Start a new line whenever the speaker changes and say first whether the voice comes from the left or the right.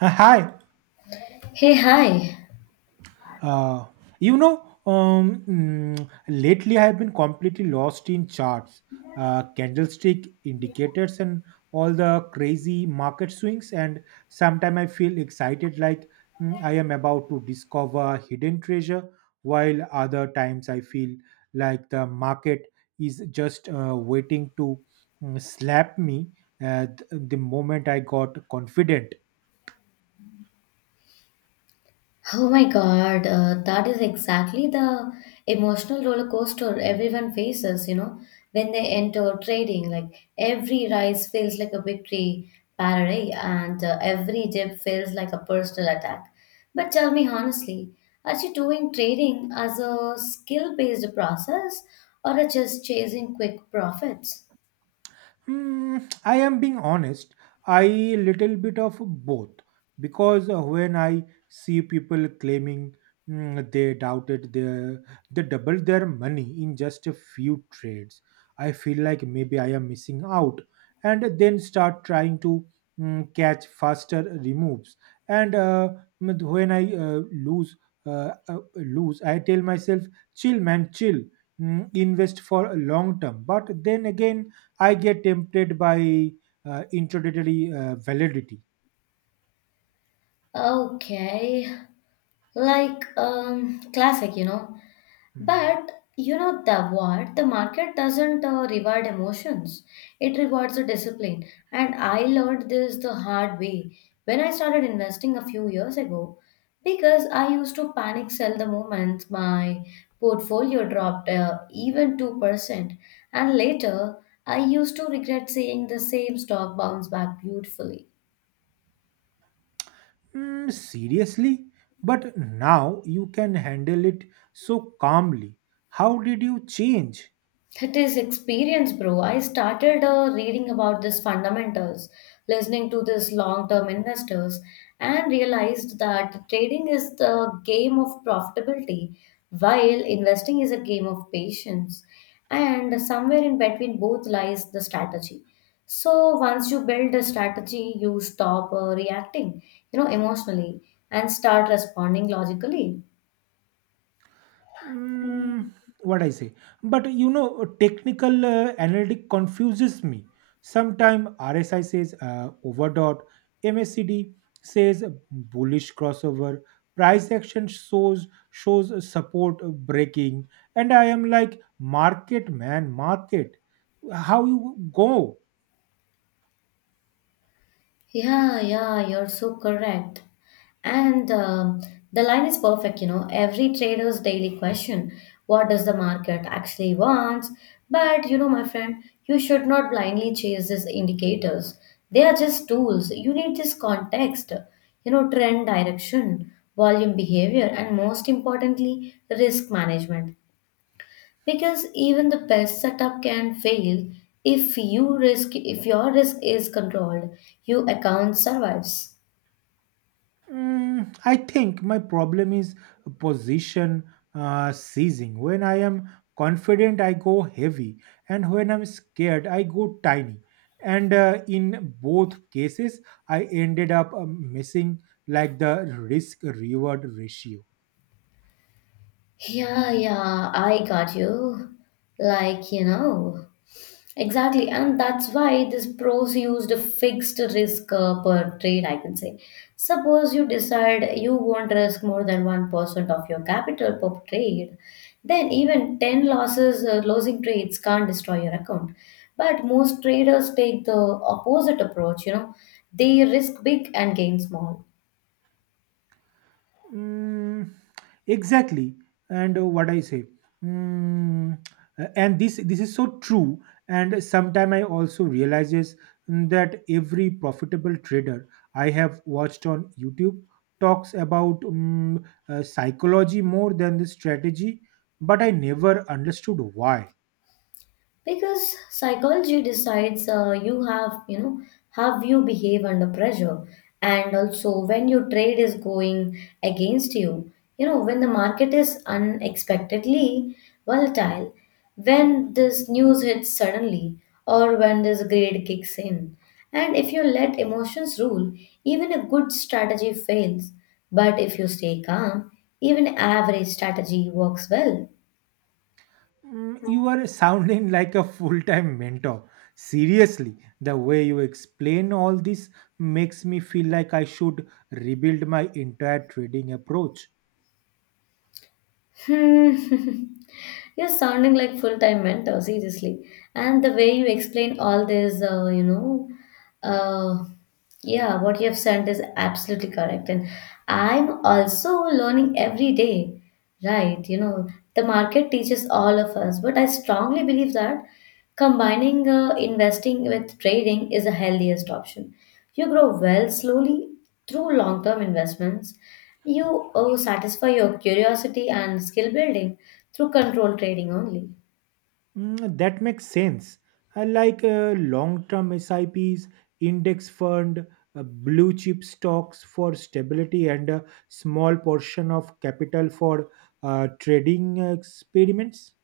right: Hi.
left: Hey, hi.
right: Uh, Lately I have been completely lost in charts, candlestick indicators, and all the crazy market swings. And sometimes I feel excited, like I am about to discover hidden treasure, while other times I feel like the market is just waiting to slap me. The moment I got confident.
left: Oh my God, that is exactly the emotional roller coaster everyone faces, you know, when they enter trading. Like every rise feels like a victory parade, and every dip feels like a personal attack. But tell me honestly, are you doing trading as a skill-based process or are you just chasing quick profits?
right: Hmm, I am being honest. I little bit of both because when I see people claiming mm, they doubted their they doubled their money in just a few trades, I feel like maybe I am missing out, and then start trying to catch faster removes. And when I lose, uh, uh, lose, I tell myself, "Chill, man, chill. Invest for long term." But then again I get tempted by introductory validity.
left: Okay, like classic, you know.
right: Hmm.
left: But you know the what? The market doesn't reward emotions; it rewards the discipline. And I learned this the hard way when I started investing a few years ago, because I used to panic sell the moment my portfolio dropped even 2%, and later I used to regret seeing the same stock bounce back beautifully.
right: Seriously? But now you can handle it so calmly. How did you change?
left: That is experience, bro. I started reading about this fundamentals, listening to this long-term investors, and realized that trading is the game of profitability, while investing is a game of patience. And somewhere in between both lies the strategy. So once you build a strategy, you stop reacting, you know, emotionally, and start responding logically.
right: Mm, what I say. But technical analytic confuses me. Sometimes RSI says overdot, MACD says bullish crossover, price action shows support breaking, and I am like market man, market. How you go?
left: Yeah, yeah, you're so correct. And the line is perfect, you know. Every trader's daily question, what does the market actually want? But you know, my friend, you should not blindly chase these indicators. They are just tools. You need this context, you know, trend direction, volume behavior, and most importantly, risk management because even the best setup can fail if your risk is controlled, your account survives.
right: I think my problem is position seizing. When I am confident, I go heavy, and when I'm scared, I go tiny. And in both cases, I ended up missing like the risk reward ratio.
left: Yeah, yeah, I got you, like, you know. Exactly, and that's why this pros used a fixed risk per trade, I can say. Suppose you decide you won't risk more than 1% of your capital per trade, then even 10 losses, losing trades can't destroy your account. But most traders take the opposite approach, you know, they risk big and gain small.
right: Mm, exactly, and what I say. Mm, and this is so true. And sometime I also realizes that every profitable trader I have watched on YouTube talks about psychology more than the strategy, but I never understood why.
left: Because psychology decides you know how you behave under pressure, and also when your trade is going against you, you know, when the market is unexpectedly volatile, when this news hits suddenly or when this grade kicks in. And if you let emotions rule, even a good strategy fails, but if you stay calm, even average strategy works well.
right: You are sounding like a full-time mentor. Seriously, the way you explain all this makes me feel like I should rebuild my entire trading approach.
left: Hmm. You're sounding like full-time mentor, seriously. And the way you explain all this, uh, yeah, what you have sent is absolutely correct. And I'm also learning every day, right? You know, the market teaches all of us, but I strongly believe that combining investing with trading is the healthiest option. You grow well slowly through long term investments. You satisfy your curiosity and skill building through controlled trading only.
right: That makes sense. I like long-term sips, index fund, uh, blue chip stocks for stability and a small portion of capital for trading experiments.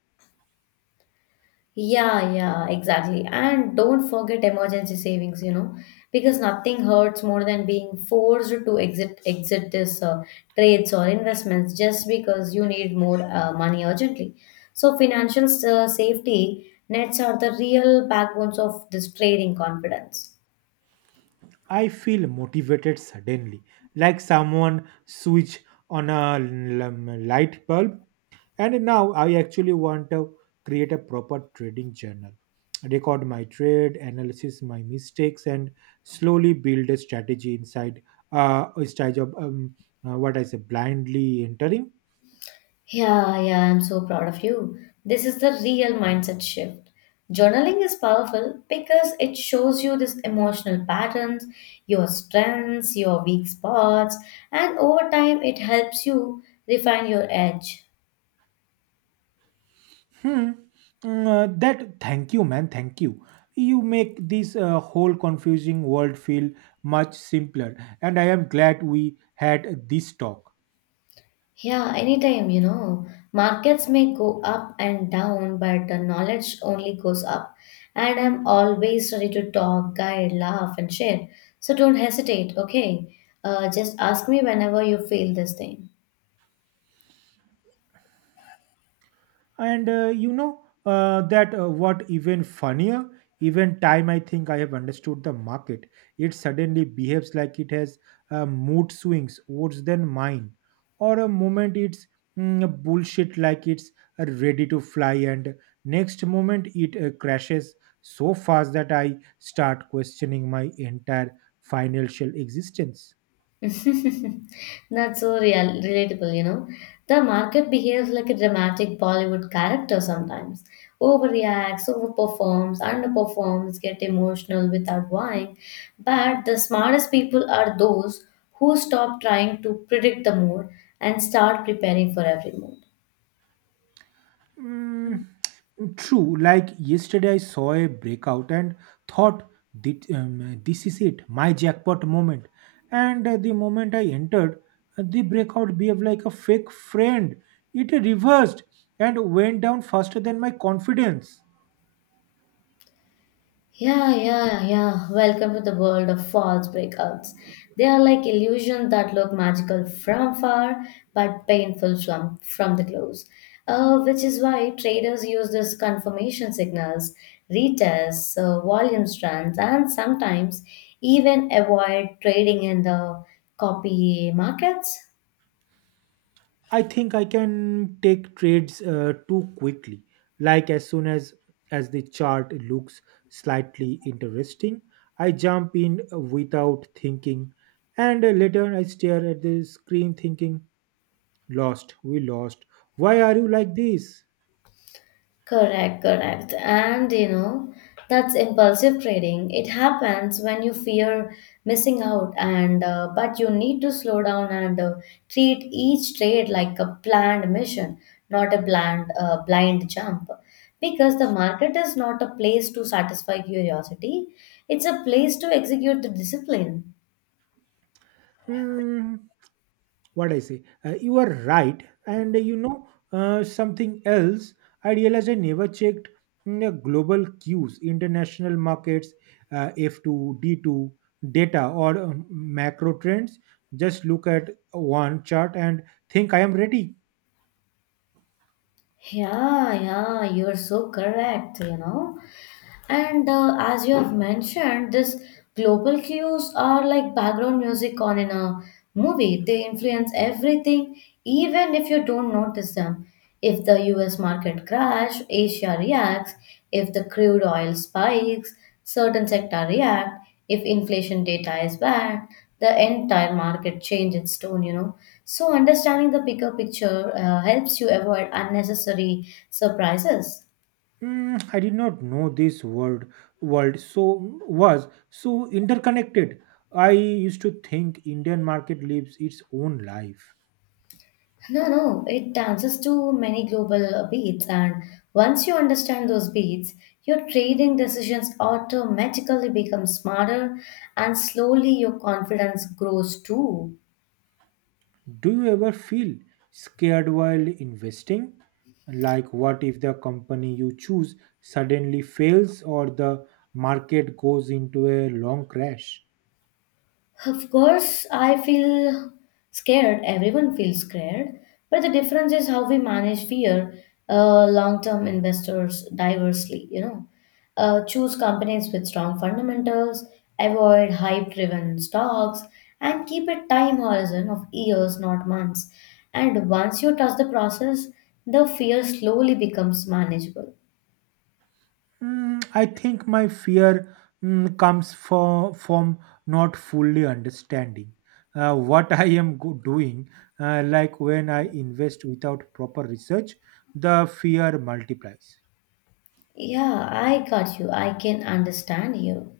left: Yeah, yeah, exactly. And don't forget emergency savings, you know, because nothing hurts more than being forced to exit this trades or investments just because you need more money urgently. So financial safety nets are the real backbones of this trading confidence.
right: I feel motivated suddenly, like someone switch on a light bulb. And now I actually want to create a proper trading journal, record my trade, analysis my mistakes, and slowly build a strategy inside instead of what I say blindly entering.
left: Yeah, yeah, I'm so proud of you. This is the real mindset shift. Journaling is powerful because it shows you these emotional patterns, your strengths, your weak spots, and over time it helps you refine your edge.
right: Hmm. Mm, that Thank you, man. Thank you. You make this whole confusing world feel much simpler, and I am glad we had this talk.
left: Yeah, anytime, you know. Markets may go up and down, but the knowledge only goes up. And I'm always ready to talk, guide, laugh, and share. So don't hesitate, okay? Just ask me whenever you feel this thing.
right: And you know that what even funnier, even time I think I have understood the market, it suddenly behaves like it has mood swings worse than mine. Or a moment it's bullshit like it's ready to fly and next moment it crashes so fast that I start questioning my entire financial existence.
left: Not so real, relatable, you know. The market behaves like a dramatic Bollywood character sometimes. Overreacts, overperforms, underperforms, get emotional without why. But the smartest people are those who stop trying to predict the mood and start preparing for every mood.
right: Mm, True. Like yesterday, I saw a breakout and thought, This is it, my jackpot moment. And the moment I entered, the breakout behaved like a fake friend. It reversed and went down faster than my confidence."
left: Yeah, yeah, yeah. Welcome to the world of false breakouts. They are like illusions that look magical from far but painful from the close. Which is why traders use these confirmation signals, retests, volume strands, and sometimes even avoid trading in the copy markets.
right: I think I can take trades too quickly. Like as soon as the chart looks slightly interesting, I jump in without thinking, and later I stare at the screen thinking, "Lost, we lost. Why are you like this?"
left: Correct, correct. And you know, that's impulsive trading. It happens when you fear missing out, and but you need to slow down and treat each trade like a planned mission, not a blind jump. Because the market is not a place to satisfy curiosity, it's a place to execute the discipline.
right: Hmm, what I say. You are right, and something else. I realized I never checked global cues, international markets, F two, D two data or macro trends. Just look at one chart and think I am ready.
left: Yeah, yeah, you're so correct, you know. And as you have mentioned, these global cues are like background music on in a movie. They influence everything, even if you don't notice them. If the US market crash, Asia reacts. If the crude oil spikes, certain sector react. If inflation data is bad, the entire market change its tone, you know. So understanding the bigger picture helps you avoid unnecessary surprises.
right: I did not know this word world so was so interconnected. I used to think Indian market lives its own life.
left: No, no, it dances to many global beats, and once you understand those beats, your trading decisions automatically become smarter, and slowly your confidence grows too.
right: Do you ever feel scared while investing? Like, what if the company you choose suddenly fails or the market goes into a long crash?
left: Of course, I feel scared. Everyone feels scared. But the difference is how we manage fear, long term investors diversely, you know. Choose companies with strong fundamentals, avoid hype driven stocks, and keep a time horizon of years, not months. And once you trust the process, the fear slowly becomes manageable.
right: I think my fear comes from not fully understanding what I am doing. Like, when I invest without proper research, the fear multiplies.
left: Yeah, I got you. I can understand you.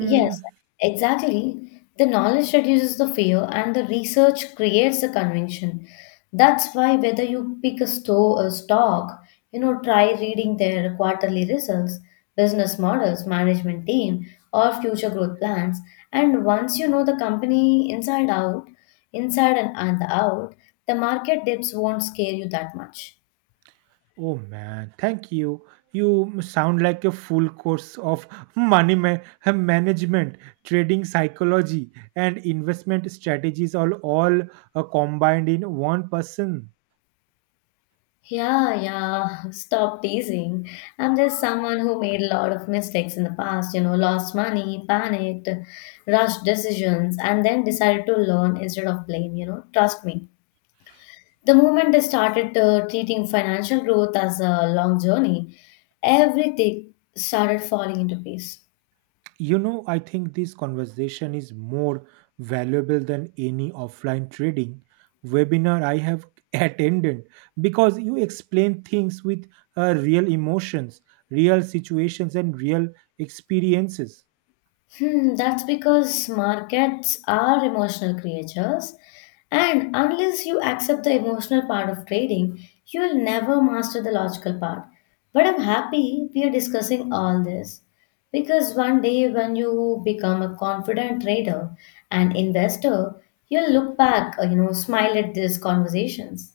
left: Yes, exactly. The knowledge reduces the fear and the research creates the conviction. That's why whether you pick a stock, you know, try reading their quarterly results, business models, management team, or future growth plans. And once you know the company inside out, inside and out, the market dips won't scare you that much.
right: Oh man, thank you. You sound like a full course of money management, trading psychology, and investment strategies, all combined in one person.
left: Yeah, yeah, stop teasing. I'm just someone who made a lot of mistakes in the past, you know, lost money, panicked, rushed decisions, and then decided to learn instead of blame, you know. Trust me. The moment I started treating financial growth as a long journey, everything started falling into place.
right: I think this conversation is more valuable than any offline trading webinar I have attended because you explain things with real emotions, real situations, and real experiences.
left: Hmm, that's because markets are emotional creatures, and unless you accept the emotional part of trading, you will never master the logical part. But I'm happy we are discussing all this because one day when you become a confident trader and investor, you'll look back, you know, smile at these conversations.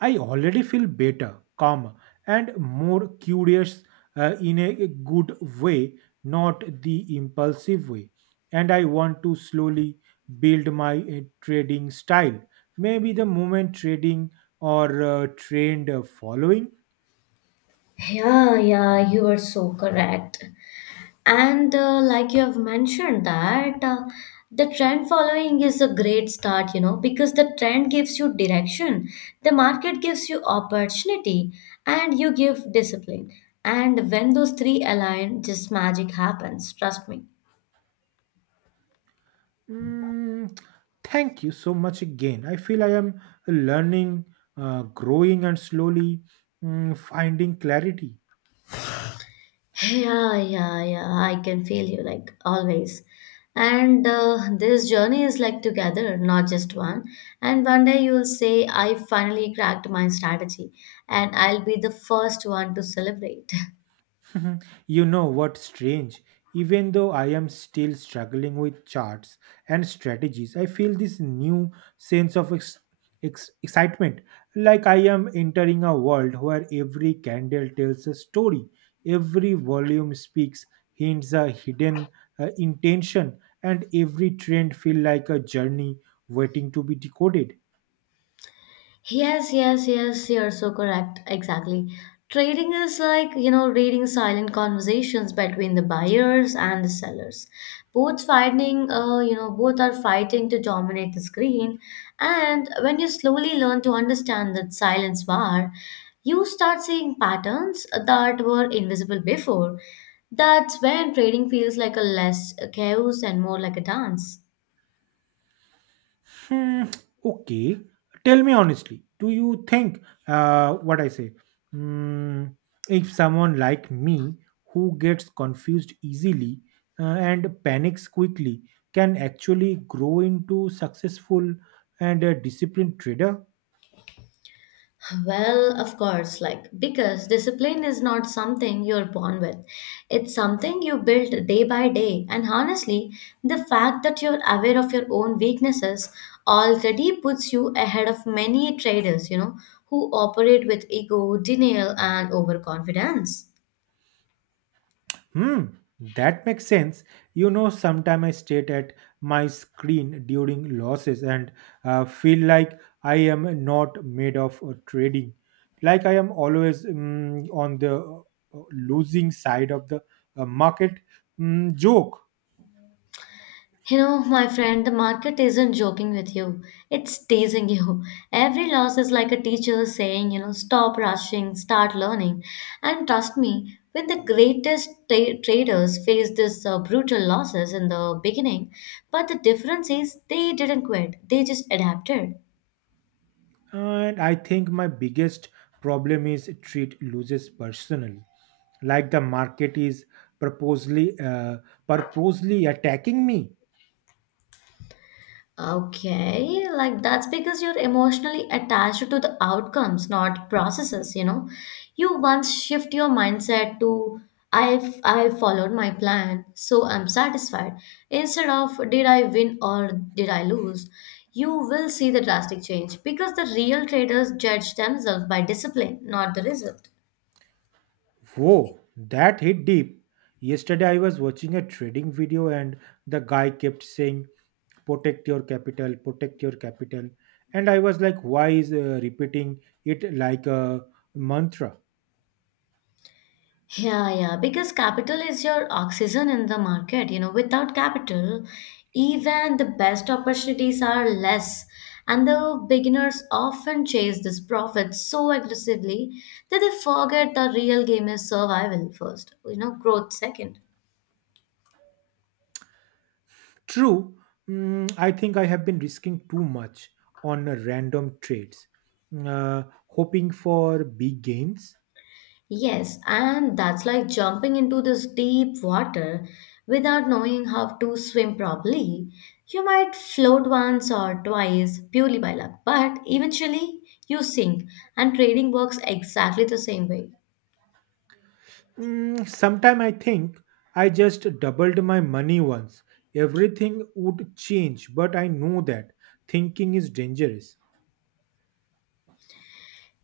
right: I already feel better, calmer, and more curious in a good way, not the impulsive way. And I want to slowly build my trading style. Maybe the moment trading or trend following.
left: Yeah, yeah, you are so correct. And like you have mentioned that the trend following is a great start, you know, because the trend gives you direction, the market gives you opportunity, and you give discipline. And when those three align, just magic happens. Trust me.
right: Mm, Thank you so much again. I feel I am learning, growing, and slowly finding clarity.
left: Yeah, yeah, yeah. I can feel you like always. And this journey is like together, not just one. And one day you'll say, I finally cracked my strategy, and I'll be the first one to celebrate.
right: You know what's strange? Even though I am still struggling with charts and strategies, I feel this new sense of excitement. Like I am entering a world where every candle tells a story, every volume speaks, hints a hidden intention, and every trend feels like a journey waiting to be decoded.
left: Yes, yes, yes, you're so correct. Exactly. Trading is like, you know, reading silent conversations between the buyers and the sellers. Both fighting, you know, both are fighting to dominate the screen. And when you slowly learn to understand that silence war, you start seeing patterns that were invisible before. That's when trading feels like a less chaos and more like a dance.
right: Hmm, okay. Tell me honestly, do you think what I say? Hmm, if someone like me who gets confused easily uh, and panics quickly can actually grow into successful and a disciplined trader?
left: Well, of course, like because discipline is not something you're born with. It's something you build day by day. And honestly, the fact that you're aware of your own weaknesses already puts you ahead of many traders, you know, who operate with ego, denial, and overconfidence.
right: Hmm, that makes sense. Sometimes I state at my screen during losses and feel like I am not made of trading. Like I am always on the losing side of the market joke.
left: You know, my friend, the market isn't joking with you. It's teasing you. Every loss is like a teacher saying, you know, stop rushing, start learning. And trust me, when the greatest traders face this brutal losses in the beginning, but the difference is they didn't quit. They just adapted.
right: And I think my biggest problem is treat losses personally. Like the market is purposely uh, purposely attacking me.
left: Okay, like that's because you're emotionally attached to the outcomes, not processes, you know. You once shift your mindset to I followed my plan, so I'm satisfied. Instead of did I win or did I lose, you will see the drastic change because the real traders judge themselves by discipline, not the result.
right: Whoa, that hit deep. Yesterday I was watching a trading video and the guy kept saying, "Protect your capital, protect your capital." And I was like, why is repeating it like a mantra?
left: Yeah, yeah, because capital is your oxygen in the market. You know, without capital, even the best opportunities are less. And the beginners often chase this profit so aggressively that they forget the real game is survival first, you know, growth second.
right: True. I think I have been risking too much on random trades, uh, hoping for big gains.
left: Yes, and that's like jumping into this deep water without knowing how to swim properly. You might float once or twice purely by luck, but eventually you sink, and trading works exactly the same way.
right: Sometime I think I just doubled my money once. Everything would change, but I know that thinking is dangerous.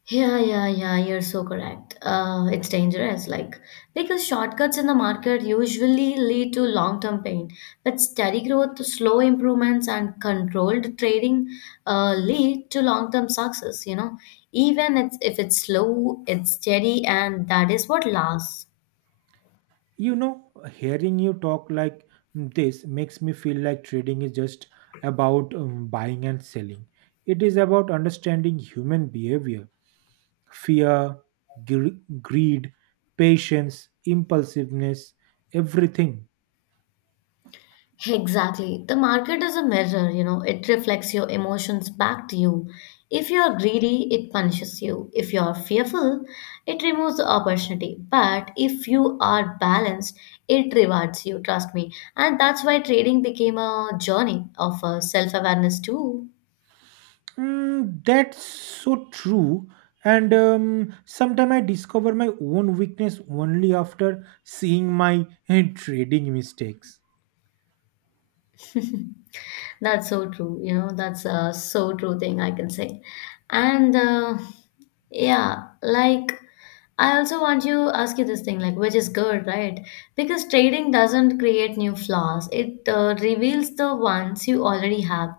left: Yeah, yeah, yeah, you're so correct. It's dangerous, like, because shortcuts in the market usually lead to long-term pain, but steady growth, slow improvements, and controlled trading lead to long-term success, you know. If it's slow, it's steady, and that is what lasts.
right: Hearing you talk like this makes me feel like trading is just about buying and selling. It is about understanding human behavior, fear, greed, patience, impulsiveness, everything.
left: Exactly. The market is a mirror, you know, it reflects your emotions back to you. If you are greedy, it punishes you. If you are fearful, it removes the opportunity. But if you are balanced, it rewards you, trust me. And that's why trading became a journey of self awareness, too.
right: That's so true. And sometimes I discover my own weakness only after seeing my trading mistakes.
left: That's so true. You know, that's a so true thing I can say. And yeah, like I also want you ask you this thing, like which is good, right? Because trading doesn't create new flaws. It reveals the ones you already have.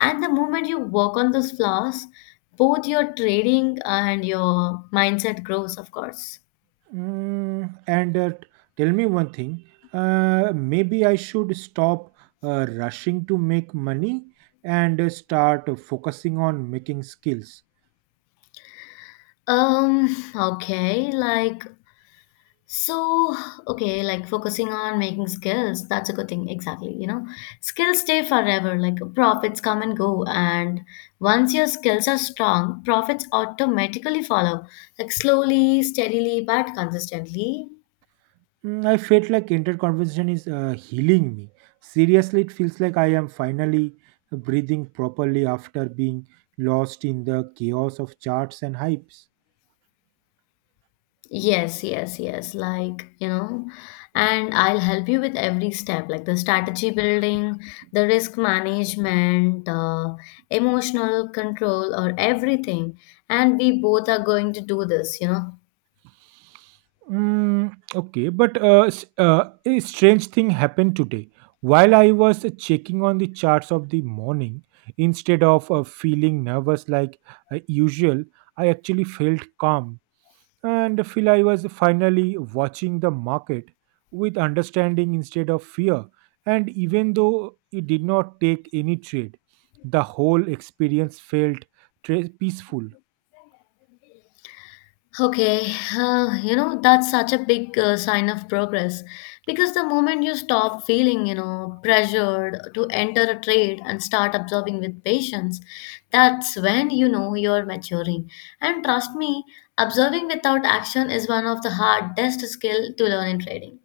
left: And the moment you work on those flaws, both your trading and your mindset grows, of course.
right: And tell me one thing. Maybe I should stop rushing to make money and start focusing on making skills.
left: Um, okay, like So, okay, like focusing on making skills, that's a good thing, exactly. You know, skills stay forever, like profits come and go. And once your skills are strong, profits automatically follow, like slowly, steadily, but consistently.
right: I felt like entire conversation is healing me. Seriously, it feels like I am finally breathing properly after being lost in the chaos of charts and hypes.
left: Yes, yes, yes. Like, you know, and I'll help you with every step, like the strategy building, the risk management, emotional control, or everything. And we both are going to do this, you know.
right: Okay, but a strange thing happened today. While I was checking on the charts of the morning, instead of feeling nervous like usual, I actually felt calm. And feel I was finally watching the market with understanding instead of fear. And even though it did not take any trade, the whole experience felt peaceful.
left: Okay, you know, that's such a big sign of progress because the moment you stop feeling, you know, pressured to enter a trade and start observing with patience, that's when you know you're maturing. And trust me, observing without action is one of the hardest skill to learn in trading.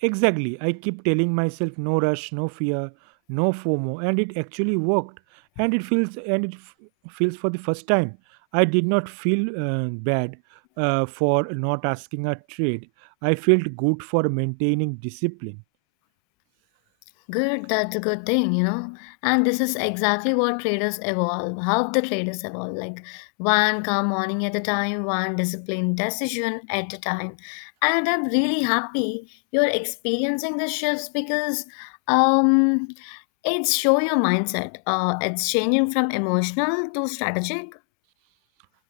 right: Exactly, I keep telling myself no rush, no fear, no FOMO, and it actually worked. And it feels and it f- feels for the first time. I did not feel bad for not asking a trade. I felt good for maintaining discipline.
left: Good, that's a good thing, you know. And this is exactly what traders evolve, how the traders evolve. Like one calm morning at a time, one disciplined decision at a time. And I'm really happy you're experiencing the shifts because um it's show your mindset. It's changing from emotional to strategic.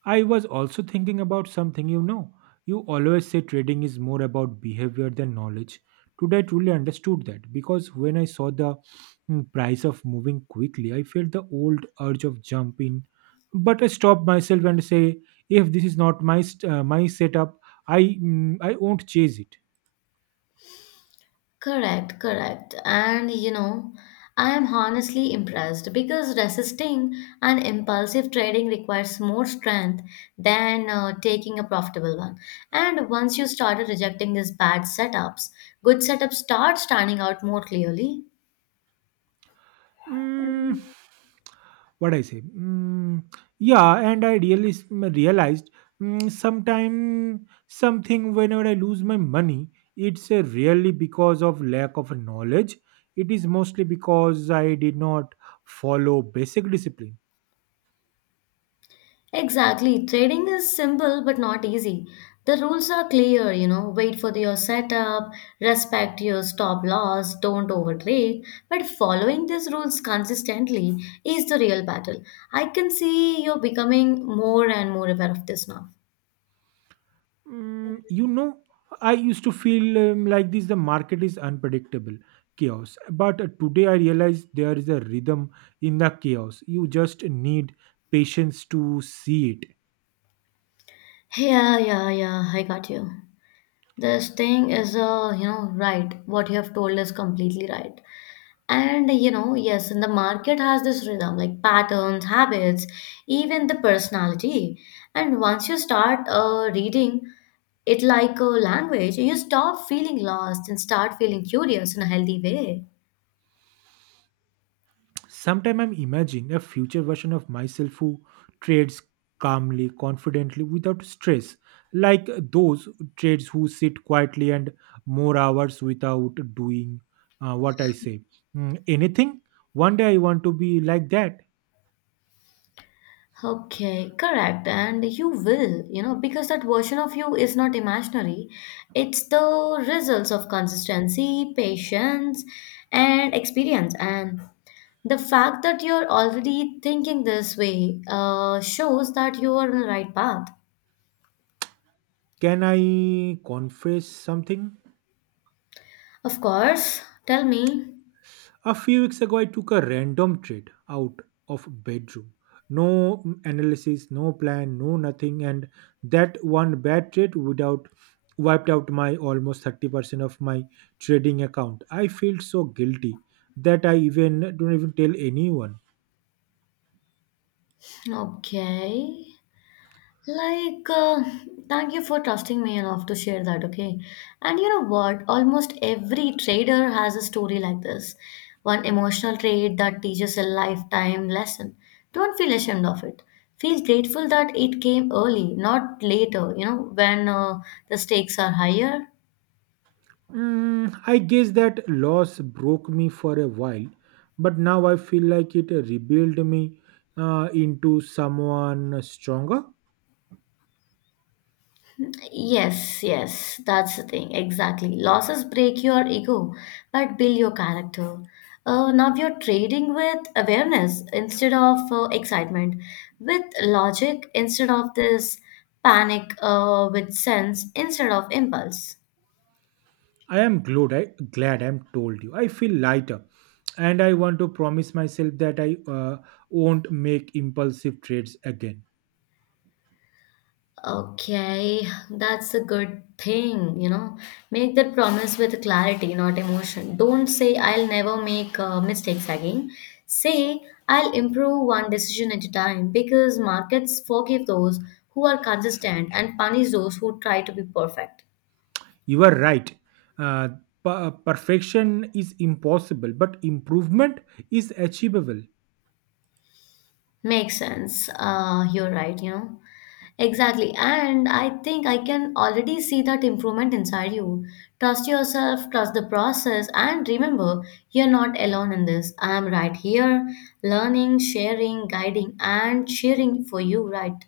right: I was also thinking about something you know. You always say trading is more about behavior than knowledge. Today, I truly understood that because when I saw the price of moving quickly, I felt the old urge of jump in. But I stopped myself and say, "If this is not my my setup, I won't chase it."
left: Correct, correct. And you know, I am honestly impressed because resisting an impulsive trading requires more strength than taking a profitable one. And once you started rejecting these bad setups, good setups start standing out more clearly.
right: Mm, what I say? Yeah, and I really realized mm, sometime something whenever I lose my money, it's really because of lack of knowledge. It is mostly because I did not follow basic discipline.
left: Exactly. Trading is simple but not easy. The rules are clear, you know, wait for your setup, respect your stop loss, don't overtrade. But following these rules consistently is the real battle. I can see you're becoming more and more aware of this now.
right: Mm, you know, I used to feel like this the market is unpredictable chaos, but today I realize there is a rhythm in the chaos. You just need patience to see it.
left: Yeah, yeah, yeah, I got you. This thing is, you know, right. What you have told is completely right. And you know, yes, and the market has this rhythm like patterns, habits, even the personality. And once you start reading it like a language, you stop feeling lost and start feeling curious in a healthy way.
right: Sometimes I'm imagining a future version of myself who trades calmly, confidently, without stress, like those trades who sit quietly and more hours without doing what I say. Anything? One day I want to be like that.
left: Okay, correct. And you will, you know, because that version of you is not imaginary. It's the results of consistency, patience, and experience. And the fact that you're already thinking this way shows that you are on the right path.
right: Can I confess something?
left: Of course, tell me.
right: A few weeks ago, I took a random trade out of bedroom. No analysis, no plan, no nothing, and that one bad trade without wiped out my almost 30% of my trading account. I feel so guilty that I even don't even tell anyone.
left: Okay. Like, uh, thank you for trusting me enough to share that, okay? And you know what? Almost every trader has a story like this. One emotional trait that teaches a lifetime lesson. Don't feel ashamed of it. Feel grateful that it came early, not later, you know, when the stakes are higher.
right: I guess that loss broke me for a while, but now I feel like it rebuilt me into someone stronger.
left: Yes, yes, that's the thing. Exactly. Losses break your ego, but build your character. Now you're trading with awareness instead of excitement, with logic instead of this panic, with sense instead of impulse.
right: I am glad I'm told you. I feel lighter, and I want to promise myself that I won't make impulsive trades again.
left: Okay, that's a good thing, you know. Make that promise with clarity, not emotion. Don't say, I'll never make mistakes again. Say, I'll improve one decision at a time because markets forgive those who are consistent and punish those who try to be perfect.
right: You are right. Uh, Perfection is impossible, but improvement is achievable.
left: Makes sense. You're right, you know. Exactly. And I think I can already see that improvement inside you. Trust yourself, trust the process, and remember, you're not alone in this. I'm right here, learning, sharing, guiding, and cheering for you, right?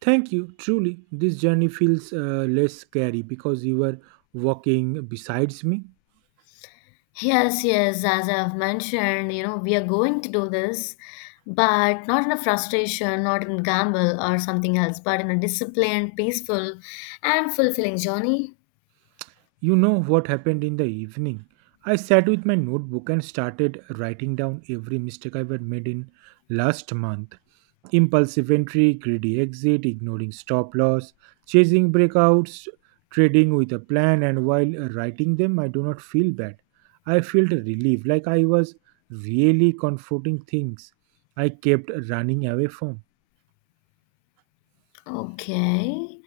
right: Thank you. Truly, this journey feels less scary because you were walking besides me.
left: Yes, yes, as I've mentioned, you know, we are going to do this, but not in a frustration, not in gamble or something else, but in a disciplined, peaceful, and fulfilling journey.
right: You know what happened in the evening? I sat with my notebook and started writing down every mistake I had made in last month. Impulsive entry, greedy exit, ignoring stop loss, chasing breakouts, trading with a plan, and while writing them, I do not feel bad. I felt relieved, like I was really comforting things I kept running away from.
left: Okay.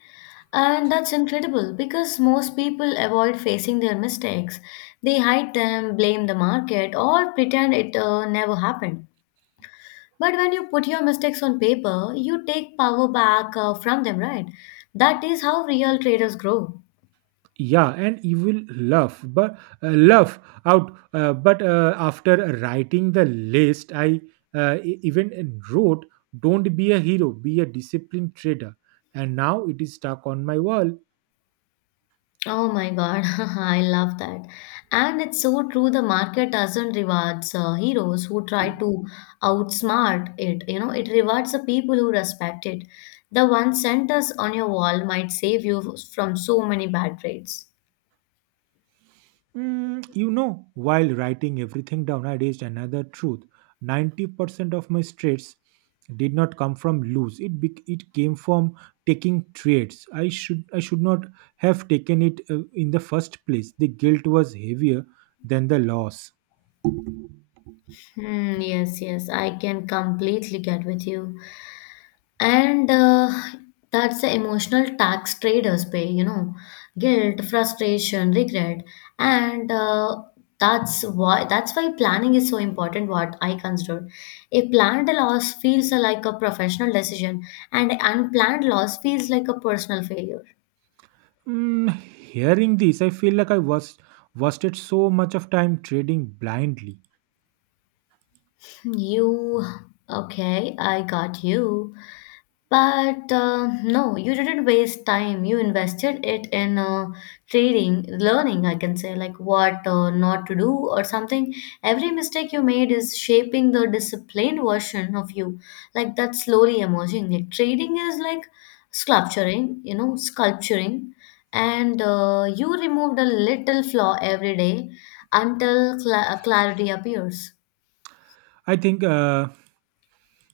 left: And that's incredible because most people avoid facing their mistakes. They hide them, blame the market, or pretend it never happened. But when you put your mistakes on paper, you take power back from them, right? That is how real traders grow.
right: Yeah, and evil laugh, but laugh out, but after writing the list I even wrote, "Don't be a hero, be a disciplined trader," and now it is stuck on my wall.
left: Oh my God, I love that. And it's so true, the market doesn't rewards heroes who try to outsmart it. You know, it rewards the people who respect it. The one sentence on your wall might save you from so many bad trades.
right: While writing everything down, I reached another truth. 90% of my traits did not come from lose. It came from taking trades. I should not have taken it in the first place. The guilt was heavier than the loss.
left: Hmm, yes, yes, I can completely get with you. And That's the emotional tax traders pay, you know, guilt, frustration, regret. And That's why planning is so important. What I consider a planned loss feels like a professional decision, and unplanned loss feels like a personal failure.
right: Hearing this, I feel like I was wasted so much of time trading blindly.
left: You okay, I got you. But no, you didn't waste time. You invested it in trading, learning, I can say, like what not to do or something. Every mistake you made is shaping the disciplined version of you, like that's slowly emerging. Like, trading is like sculpturing, you know, sculpturing. And you removed a little flaw every day until clarity appears.
right: I think,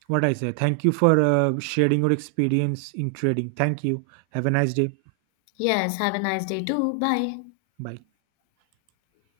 right: what I say. Thank you for sharing your experience in trading. Thank you. Have a nice day.
left: Yes, have a nice day too. Bye.
right: Bye.